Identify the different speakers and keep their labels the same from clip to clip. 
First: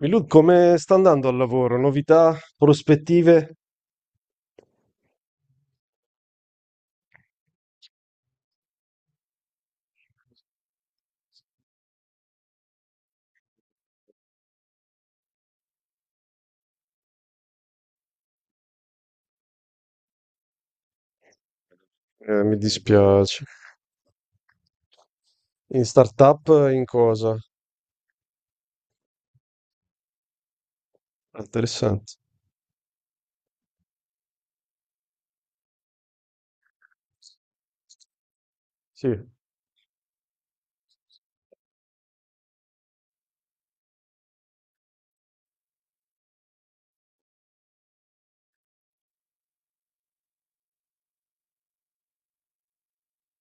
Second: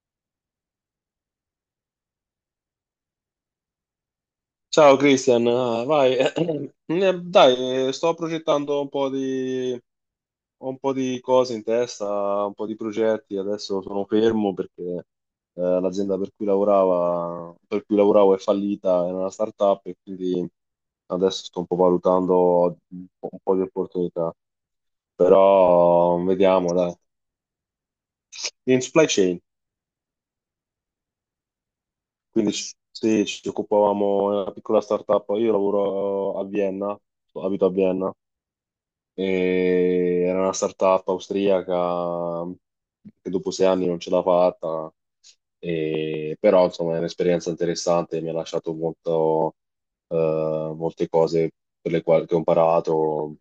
Speaker 1: Milud, come sta andando al lavoro? Novità, prospettive?
Speaker 2: Ciao Cristian, vai. Dai, sto progettando un po' di, ho un po' di cose in testa, un po' di progetti. Adesso sono fermo perché l'azienda per cui lavoravo è fallita, era una startup e quindi adesso sto un po'
Speaker 1: Mi
Speaker 2: valutando un
Speaker 1: dispiace.
Speaker 2: po' di opportunità.
Speaker 1: In
Speaker 2: Però
Speaker 1: startup,
Speaker 2: vediamo,
Speaker 1: in
Speaker 2: dai.
Speaker 1: cosa?
Speaker 2: In supply chain,
Speaker 1: Ah, interessante.
Speaker 2: quindi sì, ci occupavamo di una piccola startup. Io lavoro a Vienna, abito a Vienna.
Speaker 1: Sì,
Speaker 2: E era una startup austriaca che dopo 6 anni non ce l'ha fatta, però insomma è un'esperienza interessante, mi ha lasciato molto, molte cose per le quali che ho imparato.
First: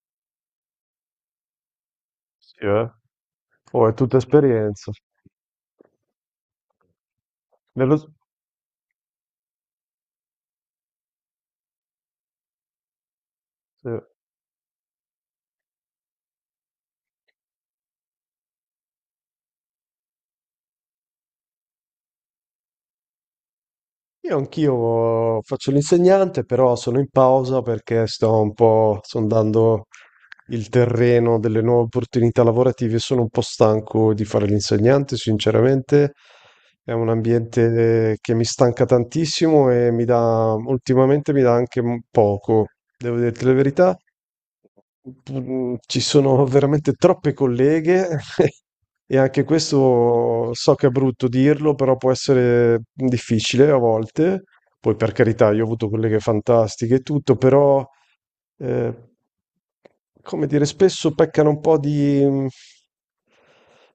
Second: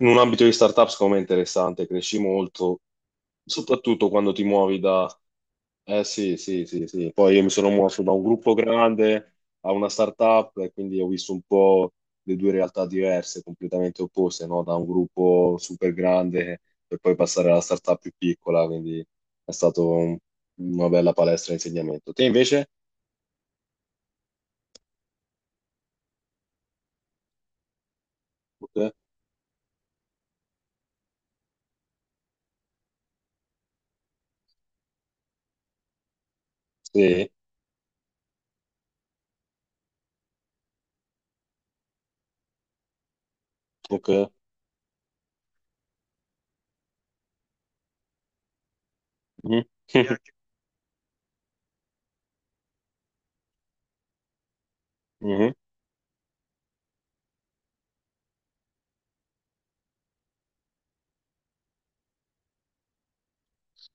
Speaker 2: In un ambito di startup, secondo me è interessante, cresci
Speaker 1: sì,
Speaker 2: molto,
Speaker 1: eh. Oh, è
Speaker 2: soprattutto
Speaker 1: tutta
Speaker 2: quando ti muovi.
Speaker 1: esperienza.
Speaker 2: Eh sì, sì, sì, sì. Poi io mi sono
Speaker 1: Nello.
Speaker 2: mosso da un gruppo grande a una startup e quindi ho visto un po' le due realtà diverse,
Speaker 1: Sì.
Speaker 2: completamente opposte, no? Da un gruppo super grande per poi passare alla startup più piccola, quindi è stato un- una bella palestra di insegnamento. Te invece?
Speaker 1: Io anch'io faccio l'insegnante, però sono in pausa perché sto un
Speaker 2: Ok.
Speaker 1: po' sondando il terreno delle nuove opportunità lavorative. Sono un po' stanco di fare l'insegnante, sinceramente. È un
Speaker 2: Sì,
Speaker 1: ambiente che mi stanca tantissimo e mi dà, ultimamente mi dà anche poco. Devo dirti la verità,
Speaker 2: ok.
Speaker 1: ci sono veramente troppe colleghe e anche
Speaker 2: Mhm. Sì.
Speaker 1: questo so che è brutto dirlo, però può essere difficile a volte. Poi per carità,
Speaker 2: Mhm.
Speaker 1: io ho avuto colleghe fantastiche e tutto, però eh, come dire, spesso peccano un po' di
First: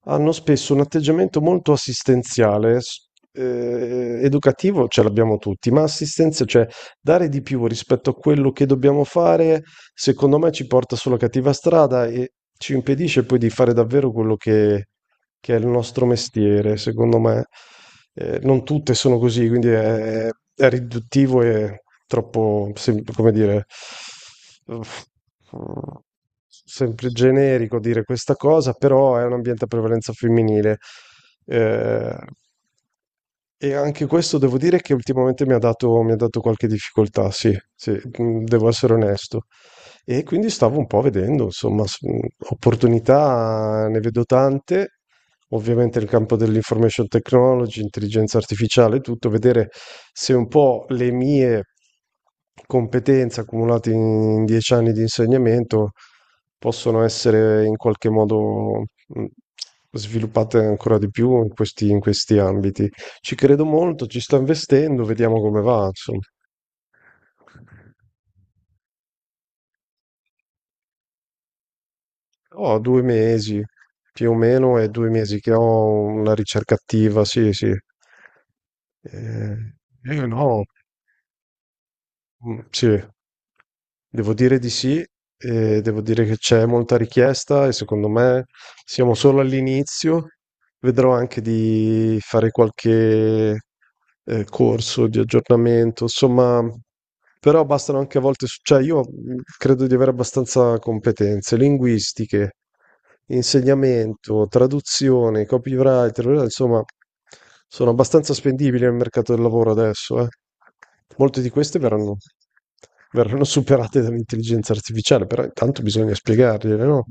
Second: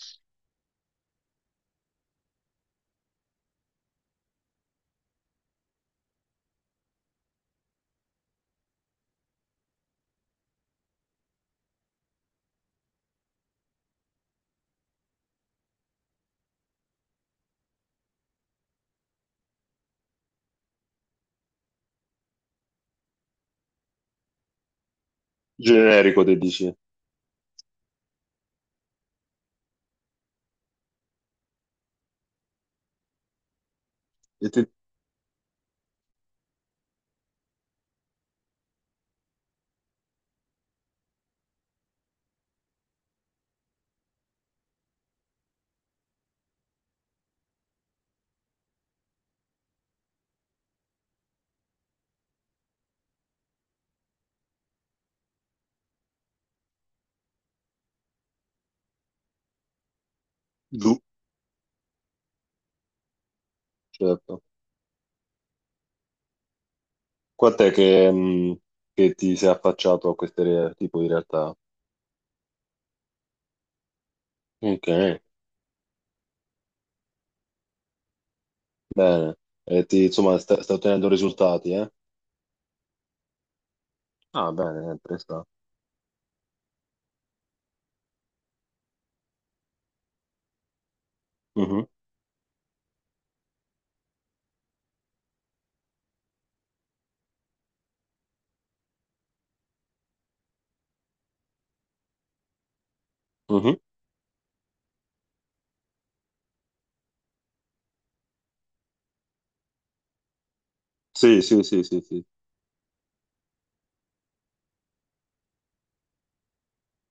Speaker 1: hanno spesso un atteggiamento molto assistenziale, educativo ce l'abbiamo tutti, ma assistenza, cioè dare di più rispetto a quello che dobbiamo fare, secondo me ci porta sulla cattiva strada e ci impedisce poi di fare davvero quello che è il nostro mestiere, secondo me. Non tutte sono così, quindi è riduttivo e troppo, come dire, uff,
Speaker 2: Generico, te dici.
Speaker 1: sempre generico dire questa cosa, però è un ambiente a prevalenza femminile. Eh, e anche questo
Speaker 2: E
Speaker 1: devo
Speaker 2: te...
Speaker 1: dire che ultimamente mi ha dato qualche difficoltà, sì, sì, devo essere onesto. E quindi stavo un po' vedendo, insomma, opportunità ne vedo tante, ovviamente nel campo dell'information technology, intelligenza artificiale, tutto, vedere se un po' le mie competenze accumulate in 10 anni di insegnamento possono essere in qualche modo mm, sviluppate
Speaker 2: Giù,
Speaker 1: ancora di più in questi ambiti. Ci credo molto, ci sto
Speaker 2: certo.
Speaker 1: investendo, vediamo come va, insomma.
Speaker 2: Quant'è che ti sei affacciato a questo tipo di realtà?
Speaker 1: Ho 2 mesi, più o meno,
Speaker 2: Ok.
Speaker 1: è 2 mesi che ho una ricerca attiva, sì, sì.
Speaker 2: Bene, e
Speaker 1: Io
Speaker 2: insomma, sta,
Speaker 1: no,
Speaker 2: sta ottenendo risultati, eh?
Speaker 1: sì, devo
Speaker 2: Ah,
Speaker 1: dire di
Speaker 2: bene,
Speaker 1: sì,
Speaker 2: presta.
Speaker 1: devo dire che c'è molta richiesta e secondo me siamo solo all'inizio. Vedrò anche
Speaker 2: Mhm,
Speaker 1: di fare qualche corso di aggiornamento, insomma. Però bastano anche a volte, cioè io credo di avere abbastanza competenze linguistiche,
Speaker 2: mhm.
Speaker 1: insegnamento, traduzione, copywriter, insomma, sono abbastanza spendibili nel mercato del lavoro adesso, eh. Molte
Speaker 2: Sì,
Speaker 1: di
Speaker 2: sì,
Speaker 1: queste
Speaker 2: sì, sì,
Speaker 1: verranno,
Speaker 2: sì,
Speaker 1: verranno superate dall'intelligenza artificiale, però intanto bisogna spiegargliele, no?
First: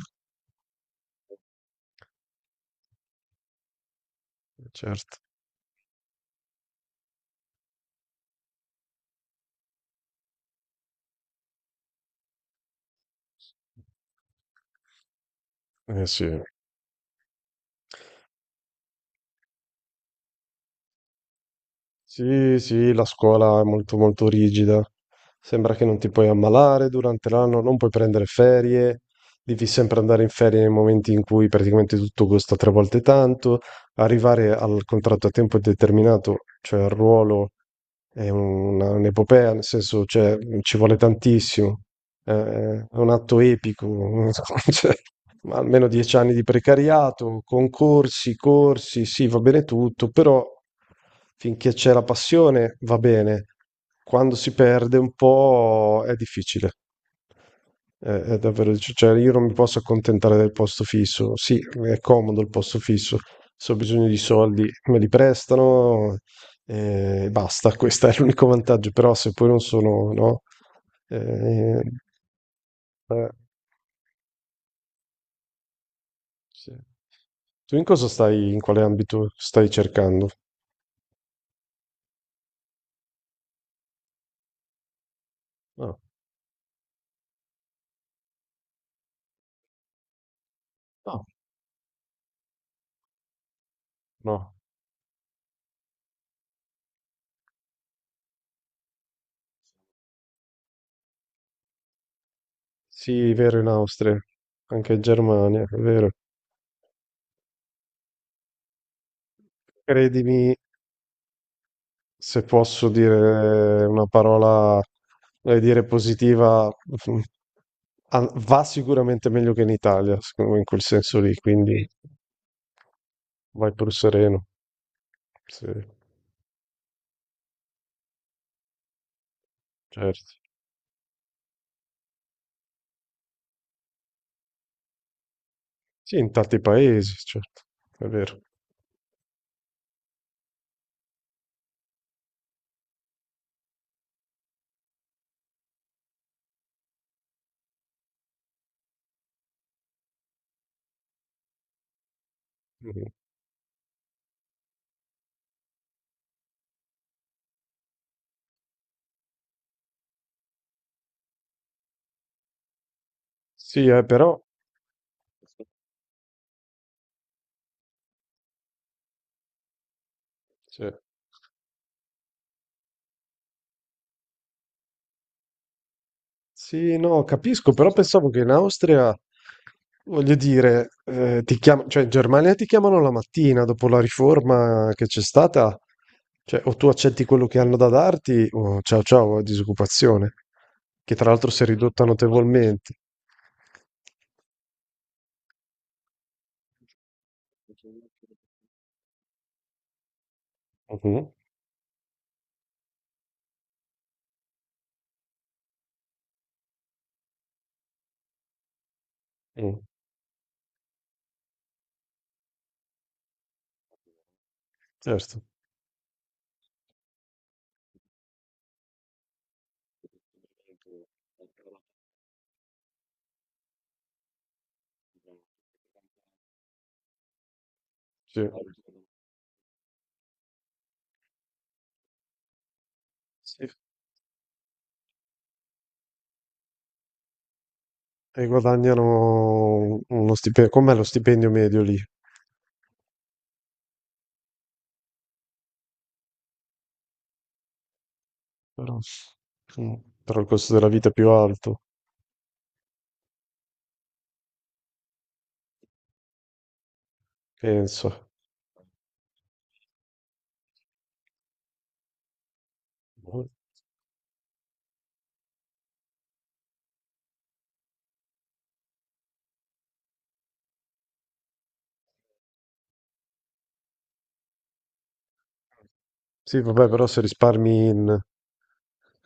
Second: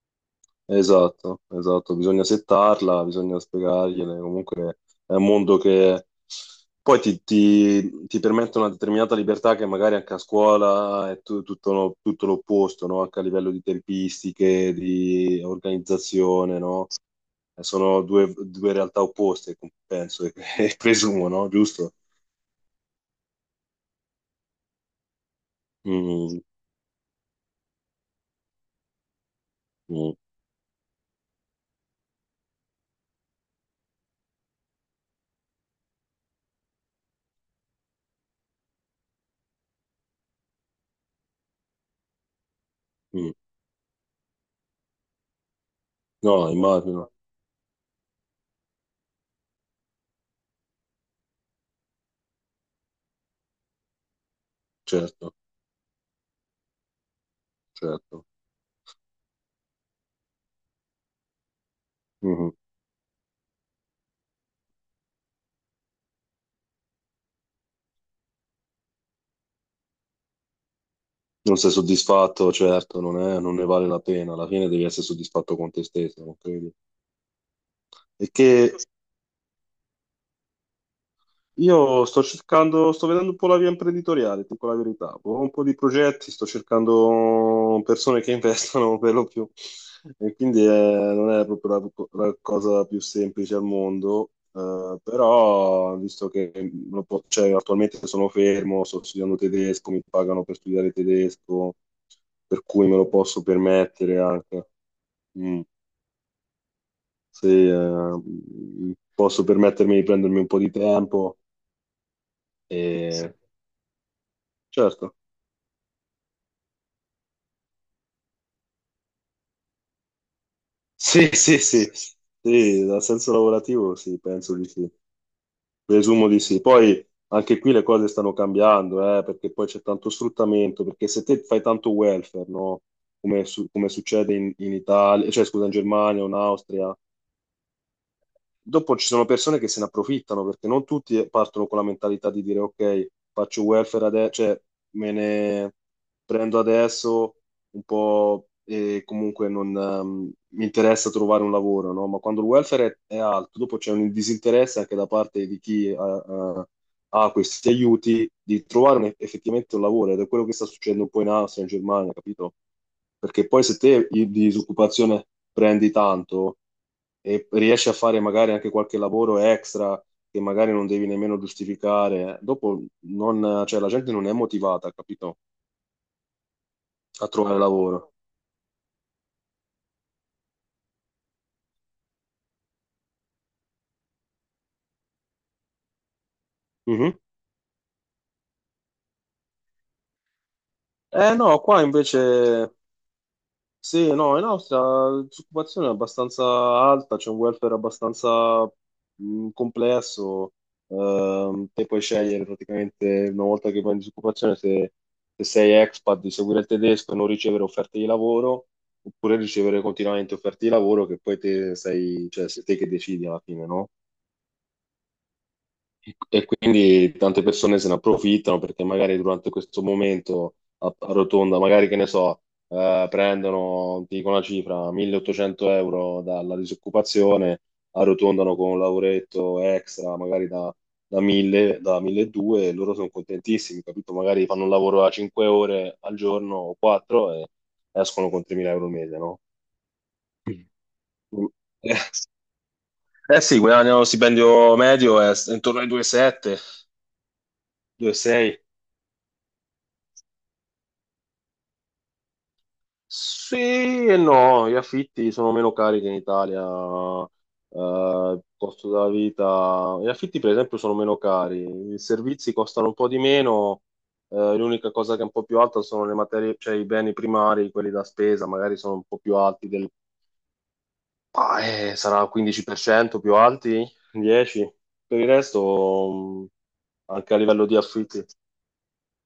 Speaker 2: esatto, esatto, bisogna settarla, bisogna spiegargliele, comunque è
Speaker 1: Certo.
Speaker 2: un mondo che poi ti permette una determinata libertà che magari anche a scuola è tutto, tutto l'opposto, no? Anche a livello di tempistiche, di
Speaker 1: Eh sì.
Speaker 2: organizzazione, no? Sono due realtà opposte, penso e e presumo, no? Giusto?
Speaker 1: Sì, sì, la scuola è molto molto rigida. Sembra che non ti puoi
Speaker 2: Mm,
Speaker 1: ammalare durante l'anno, non puoi prendere ferie, devi sempre
Speaker 2: mm.
Speaker 1: andare in ferie nei momenti in cui praticamente tutto costa tre volte tanto. Arrivare al contratto a tempo determinato, cioè al ruolo, è un'epopea, nel senso, cioè, ci vuole tantissimo. Eh, È un
Speaker 2: Mm.
Speaker 1: atto epico. Cioè ma almeno 10 anni di
Speaker 2: No, immagino,
Speaker 1: precariato, concorsi, corsi, sì, va bene tutto, però finché c'è la passione va bene, quando si perde un
Speaker 2: certo,
Speaker 1: po' è difficile. È,
Speaker 2: certo.
Speaker 1: è davvero, cioè io non mi posso accontentare del posto fisso. Sì, è comodo il
Speaker 2: Mhm.
Speaker 1: posto fisso. Se ho bisogno di soldi me li prestano e basta. Questo è l'unico vantaggio. Però se poi non sono, no?
Speaker 2: Non sei
Speaker 1: Eh,
Speaker 2: soddisfatto, certo,
Speaker 1: eh,
Speaker 2: non ne vale la pena. Alla fine devi essere soddisfatto con te stesso, non credi?
Speaker 1: sì. Tu in cosa
Speaker 2: E che,
Speaker 1: stai, in quale ambito stai cercando?
Speaker 2: Io sto vedendo un po' la via imprenditoriale, ti dico la verità. Ho un po' di
Speaker 1: No,
Speaker 2: progetti, sto cercando persone che investono per lo più. E quindi
Speaker 1: no,
Speaker 2: non è proprio la cosa più semplice al mondo,
Speaker 1: no.
Speaker 2: però visto che cioè, attualmente sono fermo, sto studiando tedesco, mi pagano per studiare tedesco, per cui me lo
Speaker 1: Sì, è
Speaker 2: posso
Speaker 1: vero, in Austria,
Speaker 2: permettere anche.
Speaker 1: anche in
Speaker 2: Mm.
Speaker 1: Germania, è vero.
Speaker 2: Se posso permettermi di prendermi un
Speaker 1: Credimi,
Speaker 2: po' di tempo.
Speaker 1: se
Speaker 2: Sì.
Speaker 1: posso dire una parola,
Speaker 2: Certo.
Speaker 1: voglio dire positiva, mm, ah, va sicuramente meglio che in Italia, secondo me, in quel senso
Speaker 2: Sì,
Speaker 1: lì,
Speaker 2: sì,
Speaker 1: quindi
Speaker 2: sì, sì, dal senso
Speaker 1: vai pur
Speaker 2: lavorativo sì,
Speaker 1: sereno.
Speaker 2: penso di sì,
Speaker 1: Sì,
Speaker 2: presumo di sì. Poi anche qui le cose stanno cambiando, perché poi c'è tanto
Speaker 1: certo.
Speaker 2: sfruttamento, perché se te fai tanto welfare, no? Come succede in, in Italia, cioè scusa, in
Speaker 1: Sì,
Speaker 2: Germania o
Speaker 1: in
Speaker 2: in
Speaker 1: tanti
Speaker 2: Austria.
Speaker 1: paesi, certo, è vero.
Speaker 2: Dopo ci sono persone che se ne approfittano perché non tutti partono con la mentalità di dire ok, faccio welfare adesso, cioè me ne prendo adesso un po' e comunque non mi interessa trovare un lavoro, no? Ma quando il welfare
Speaker 1: Mh-mh.
Speaker 2: è alto, dopo c'è un disinteresse anche da parte di chi ha questi aiuti di trovare effettivamente un lavoro ed è quello che sta succedendo un po' in Austria, in Germania, capito? Perché poi se
Speaker 1: Sì,
Speaker 2: te di
Speaker 1: però
Speaker 2: disoccupazione prendi tanto e riesci a fare magari anche qualche lavoro extra che magari non
Speaker 1: sì.
Speaker 2: devi nemmeno giustificare, dopo non, cioè, la gente non è motivata, capito?
Speaker 1: Sì, no,
Speaker 2: A trovare
Speaker 1: capisco, però
Speaker 2: lavoro.
Speaker 1: pensavo che in Austria, voglio dire, cioè in Germania ti chiamano la mattina dopo la riforma che c'è stata, cioè o tu
Speaker 2: Mhm.
Speaker 1: accetti quello che hanno da darti o ciao ciao, disoccupazione, che tra
Speaker 2: Eh
Speaker 1: l'altro
Speaker 2: no,
Speaker 1: si è
Speaker 2: qua
Speaker 1: ridotta
Speaker 2: invece.
Speaker 1: notevolmente.
Speaker 2: Sì, no, in Austria la disoccupazione è abbastanza alta, c'è un welfare abbastanza complesso.
Speaker 1: Mhm,
Speaker 2: Te puoi scegliere praticamente una volta che vai in disoccupazione se sei expat di seguire il tedesco e non ricevere offerte di lavoro oppure
Speaker 1: mm,
Speaker 2: ricevere continuamente offerte di lavoro che poi te sei, cioè sei te che decidi alla fine, no?
Speaker 1: certo.
Speaker 2: E quindi tante persone se ne approfittano perché magari durante questo momento a rotonda, magari che ne so, prendono, ti dico una cifra, 1800 euro dalla disoccupazione,
Speaker 1: Sì.
Speaker 2: arrotondano con un lavoretto extra, magari da, 1000, da 1200 e loro sono
Speaker 1: Sì.
Speaker 2: contentissimi, capito? Magari fanno un lavoro a 5 ore al giorno o 4 e escono con
Speaker 1: E
Speaker 2: 3000 euro al
Speaker 1: guadagnano
Speaker 2: mese, no?
Speaker 1: uno stipendio, com'è lo stipendio medio
Speaker 2: Eh,
Speaker 1: lì?
Speaker 2: eh sì, guadagnano lo stipendio medio è intorno ai 2,7, 2,6.
Speaker 1: Però, mm, però il costo della vita è più alto,
Speaker 2: Sì e no, gli affitti sono meno cari che in Italia,
Speaker 1: penso.
Speaker 2: il costo della vita, gli affitti per esempio sono meno cari, i servizi costano un po' di meno, l'unica cosa che è un po' più alta sono le materie, cioè i beni primari, quelli da spesa, magari sono un po' più alti sarà 15% più alti, 10%, per cento, per il resto
Speaker 1: Sì, vabbè, però se
Speaker 2: anche a livello di
Speaker 1: risparmi in,
Speaker 2: affitti.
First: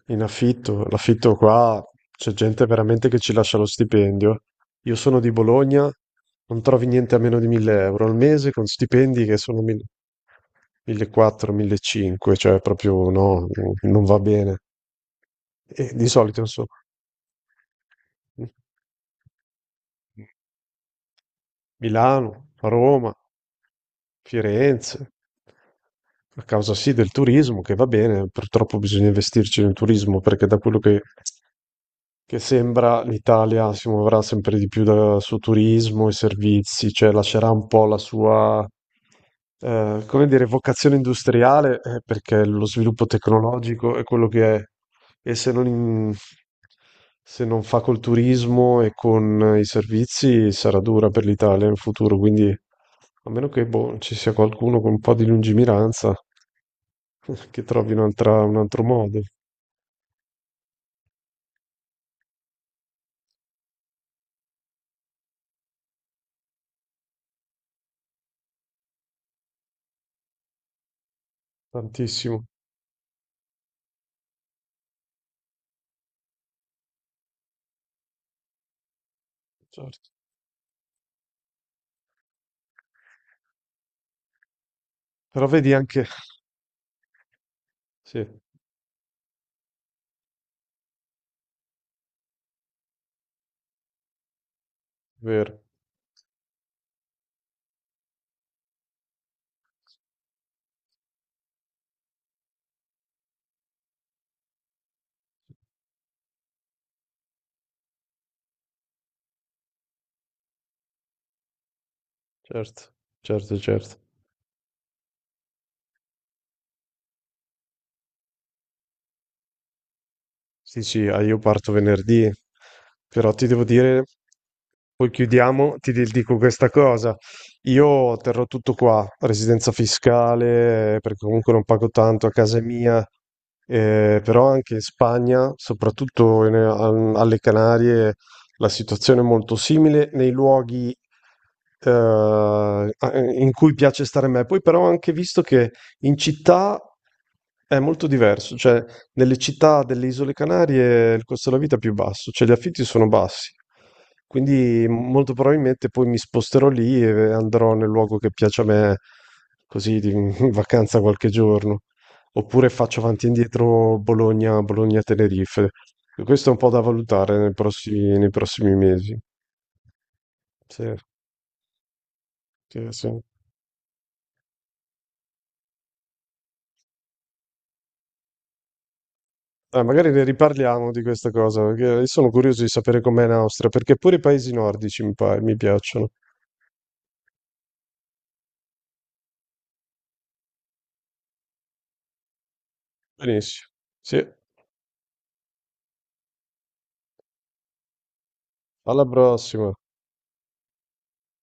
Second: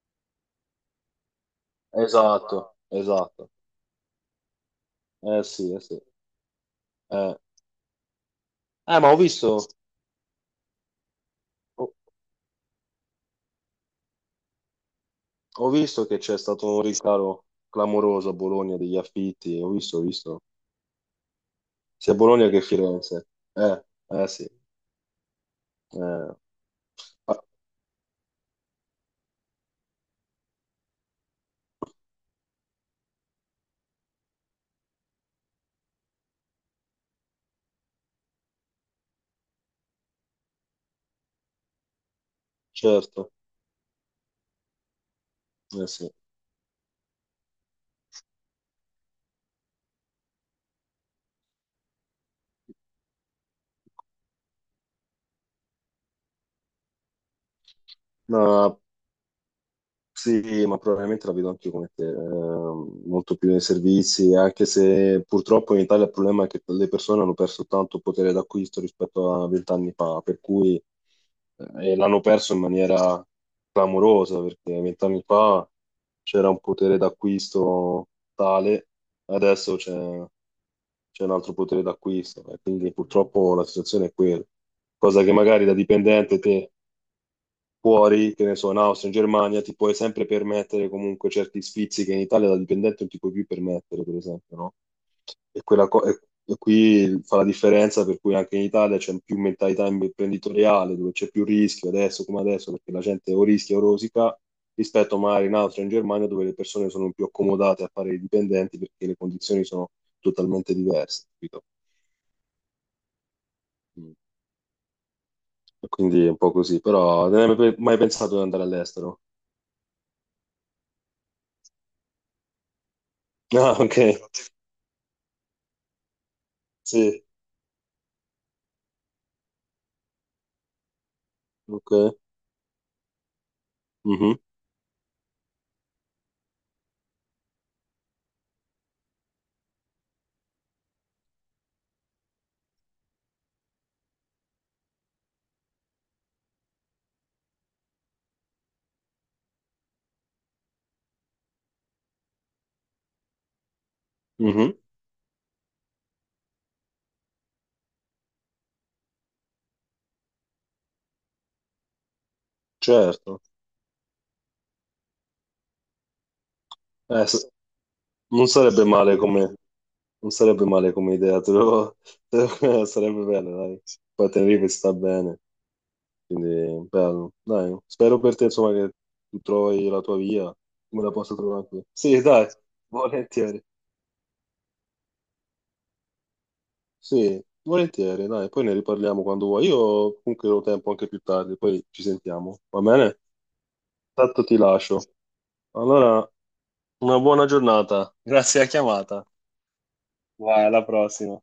Speaker 1: in affitto, l'affitto qua c'è
Speaker 2: Esatto,
Speaker 1: gente veramente che ci
Speaker 2: esatto,
Speaker 1: lascia lo stipendio. Io sono di
Speaker 2: eh sì, eh
Speaker 1: Bologna,
Speaker 2: sì.
Speaker 1: non trovi niente a
Speaker 2: Eh,
Speaker 1: meno di 1000 euro al mese con
Speaker 2: eh, ma ho
Speaker 1: stipendi che sono
Speaker 2: visto...
Speaker 1: 1000 1400, 1500, cioè proprio no, non va bene.
Speaker 2: Ho
Speaker 1: E
Speaker 2: visto
Speaker 1: di
Speaker 2: che c'è
Speaker 1: solito insomma.
Speaker 2: stato un ricaro clamoroso a
Speaker 1: Mh.
Speaker 2: Bologna degli affitti, ho visto, sia a
Speaker 1: Milano,
Speaker 2: Bologna che a
Speaker 1: Roma,
Speaker 2: Firenze. Eh sì,
Speaker 1: Firenze.
Speaker 2: eh.
Speaker 1: A causa sì del
Speaker 2: Ah,
Speaker 1: turismo che va bene, purtroppo bisogna investirci nel turismo perché da quello che che sembra l'Italia si muoverà sempre di più dal suo turismo e servizi, cioè lascerà un po' la sua, come dire, vocazione industriale, perché lo sviluppo
Speaker 2: certo,
Speaker 1: tecnologico è quello che è, e se non,
Speaker 2: eh sì.
Speaker 1: in- se non fa col turismo e con i servizi sarà dura per l'Italia in futuro, quindi a meno che boh, ci sia qualcuno con un po' di lungimiranza che trovi un
Speaker 2: No,
Speaker 1: altro modo,
Speaker 2: sì, ma probabilmente la vedo anche come te, molto più nei servizi, anche se purtroppo in Italia il problema è che le persone hanno perso tanto potere d'acquisto rispetto a 20 anni fa, per cui e l'hanno
Speaker 1: tantissimo,
Speaker 2: perso in maniera clamorosa, perché 20 anni fa c'era un potere d'acquisto tale, adesso c'è
Speaker 1: certo.
Speaker 2: c'è un altro potere d'acquisto, e quindi purtroppo la situazione è quella, cosa che
Speaker 1: Però
Speaker 2: magari
Speaker 1: vedi
Speaker 2: da
Speaker 1: anche,
Speaker 2: dipendente te
Speaker 1: sì.
Speaker 2: fuori, che ne so, in Austria, in Germania, ti puoi sempre permettere comunque certi sfizi che in Italia da dipendente non ti puoi più permettere, per esempio, no?
Speaker 1: Vero,
Speaker 2: E qui fa la differenza per cui anche in Italia c'è più mentalità imprenditoriale, dove c'è più rischio adesso come adesso, perché la gente o rischia o rosica, rispetto magari in Austria, in Germania, dove le persone sono più accomodate a fare i dipendenti perché le condizioni sono totalmente diverse, capito?
Speaker 1: certo, certo, certo.
Speaker 2: Mm. Quindi è un po' così, però non hai mai pensato di andare all'estero?
Speaker 1: Sì, sì, ah, io parto venerdì, però ti devo
Speaker 2: Ah, ok,
Speaker 1: dire poi chiudiamo, dico questa cosa.
Speaker 2: sì.
Speaker 1: Io terrò tutto qua, residenza fiscale, perché comunque non pago
Speaker 2: Ok.
Speaker 1: tanto a casa mia,
Speaker 2: Mhm,
Speaker 1: però anche in Spagna, soprattutto alle Canarie, la situazione è molto simile nei luoghi in cui piace stare a me. Poi però ho anche visto che in città è molto diverso, cioè nelle città delle Isole Canarie il costo della vita è più basso, cioè gli affitti sono bassi.
Speaker 2: mhm,
Speaker 1: Quindi molto probabilmente poi mi sposterò lì e andrò nel luogo che piace a me, in vacanza qualche giorno. Oppure faccio avanti e
Speaker 2: certo.
Speaker 1: indietro Bologna, Bologna-Tenerife. E questo è un po' da
Speaker 2: Eh,
Speaker 1: valutare
Speaker 2: s-
Speaker 1: nei prossimi, nei
Speaker 2: non
Speaker 1: prossimi
Speaker 2: sarebbe male
Speaker 1: mesi.
Speaker 2: come, Non sarebbe
Speaker 1: Sì,
Speaker 2: male come idea,
Speaker 1: sì, sì.
Speaker 2: sarebbe bello, dai. Poi Tenerife sta bene, quindi bello. Dai, spero per te, insomma, che tu trovi la
Speaker 1: Magari
Speaker 2: tua
Speaker 1: ne
Speaker 2: via,
Speaker 1: riparliamo di
Speaker 2: come la
Speaker 1: questa
Speaker 2: possa trovare
Speaker 1: cosa,
Speaker 2: anche
Speaker 1: perché
Speaker 2: io.
Speaker 1: io
Speaker 2: Sì,
Speaker 1: sono
Speaker 2: dai,
Speaker 1: curioso di sapere com'è in
Speaker 2: volentieri.
Speaker 1: Austria, perché pure i paesi nordici mi piacciono.
Speaker 2: Sì, volentieri, dai, poi ne riparliamo quando vuoi. Io comunque ho tempo anche più tardi, poi ci sentiamo, va bene?
Speaker 1: Benissimo. Sì.
Speaker 2: Tanto ti lascio. Allora, una buona giornata. Grazie alla
Speaker 1: Alla
Speaker 2: chiamata.
Speaker 1: prossima.
Speaker 2: Vai, alla prossima.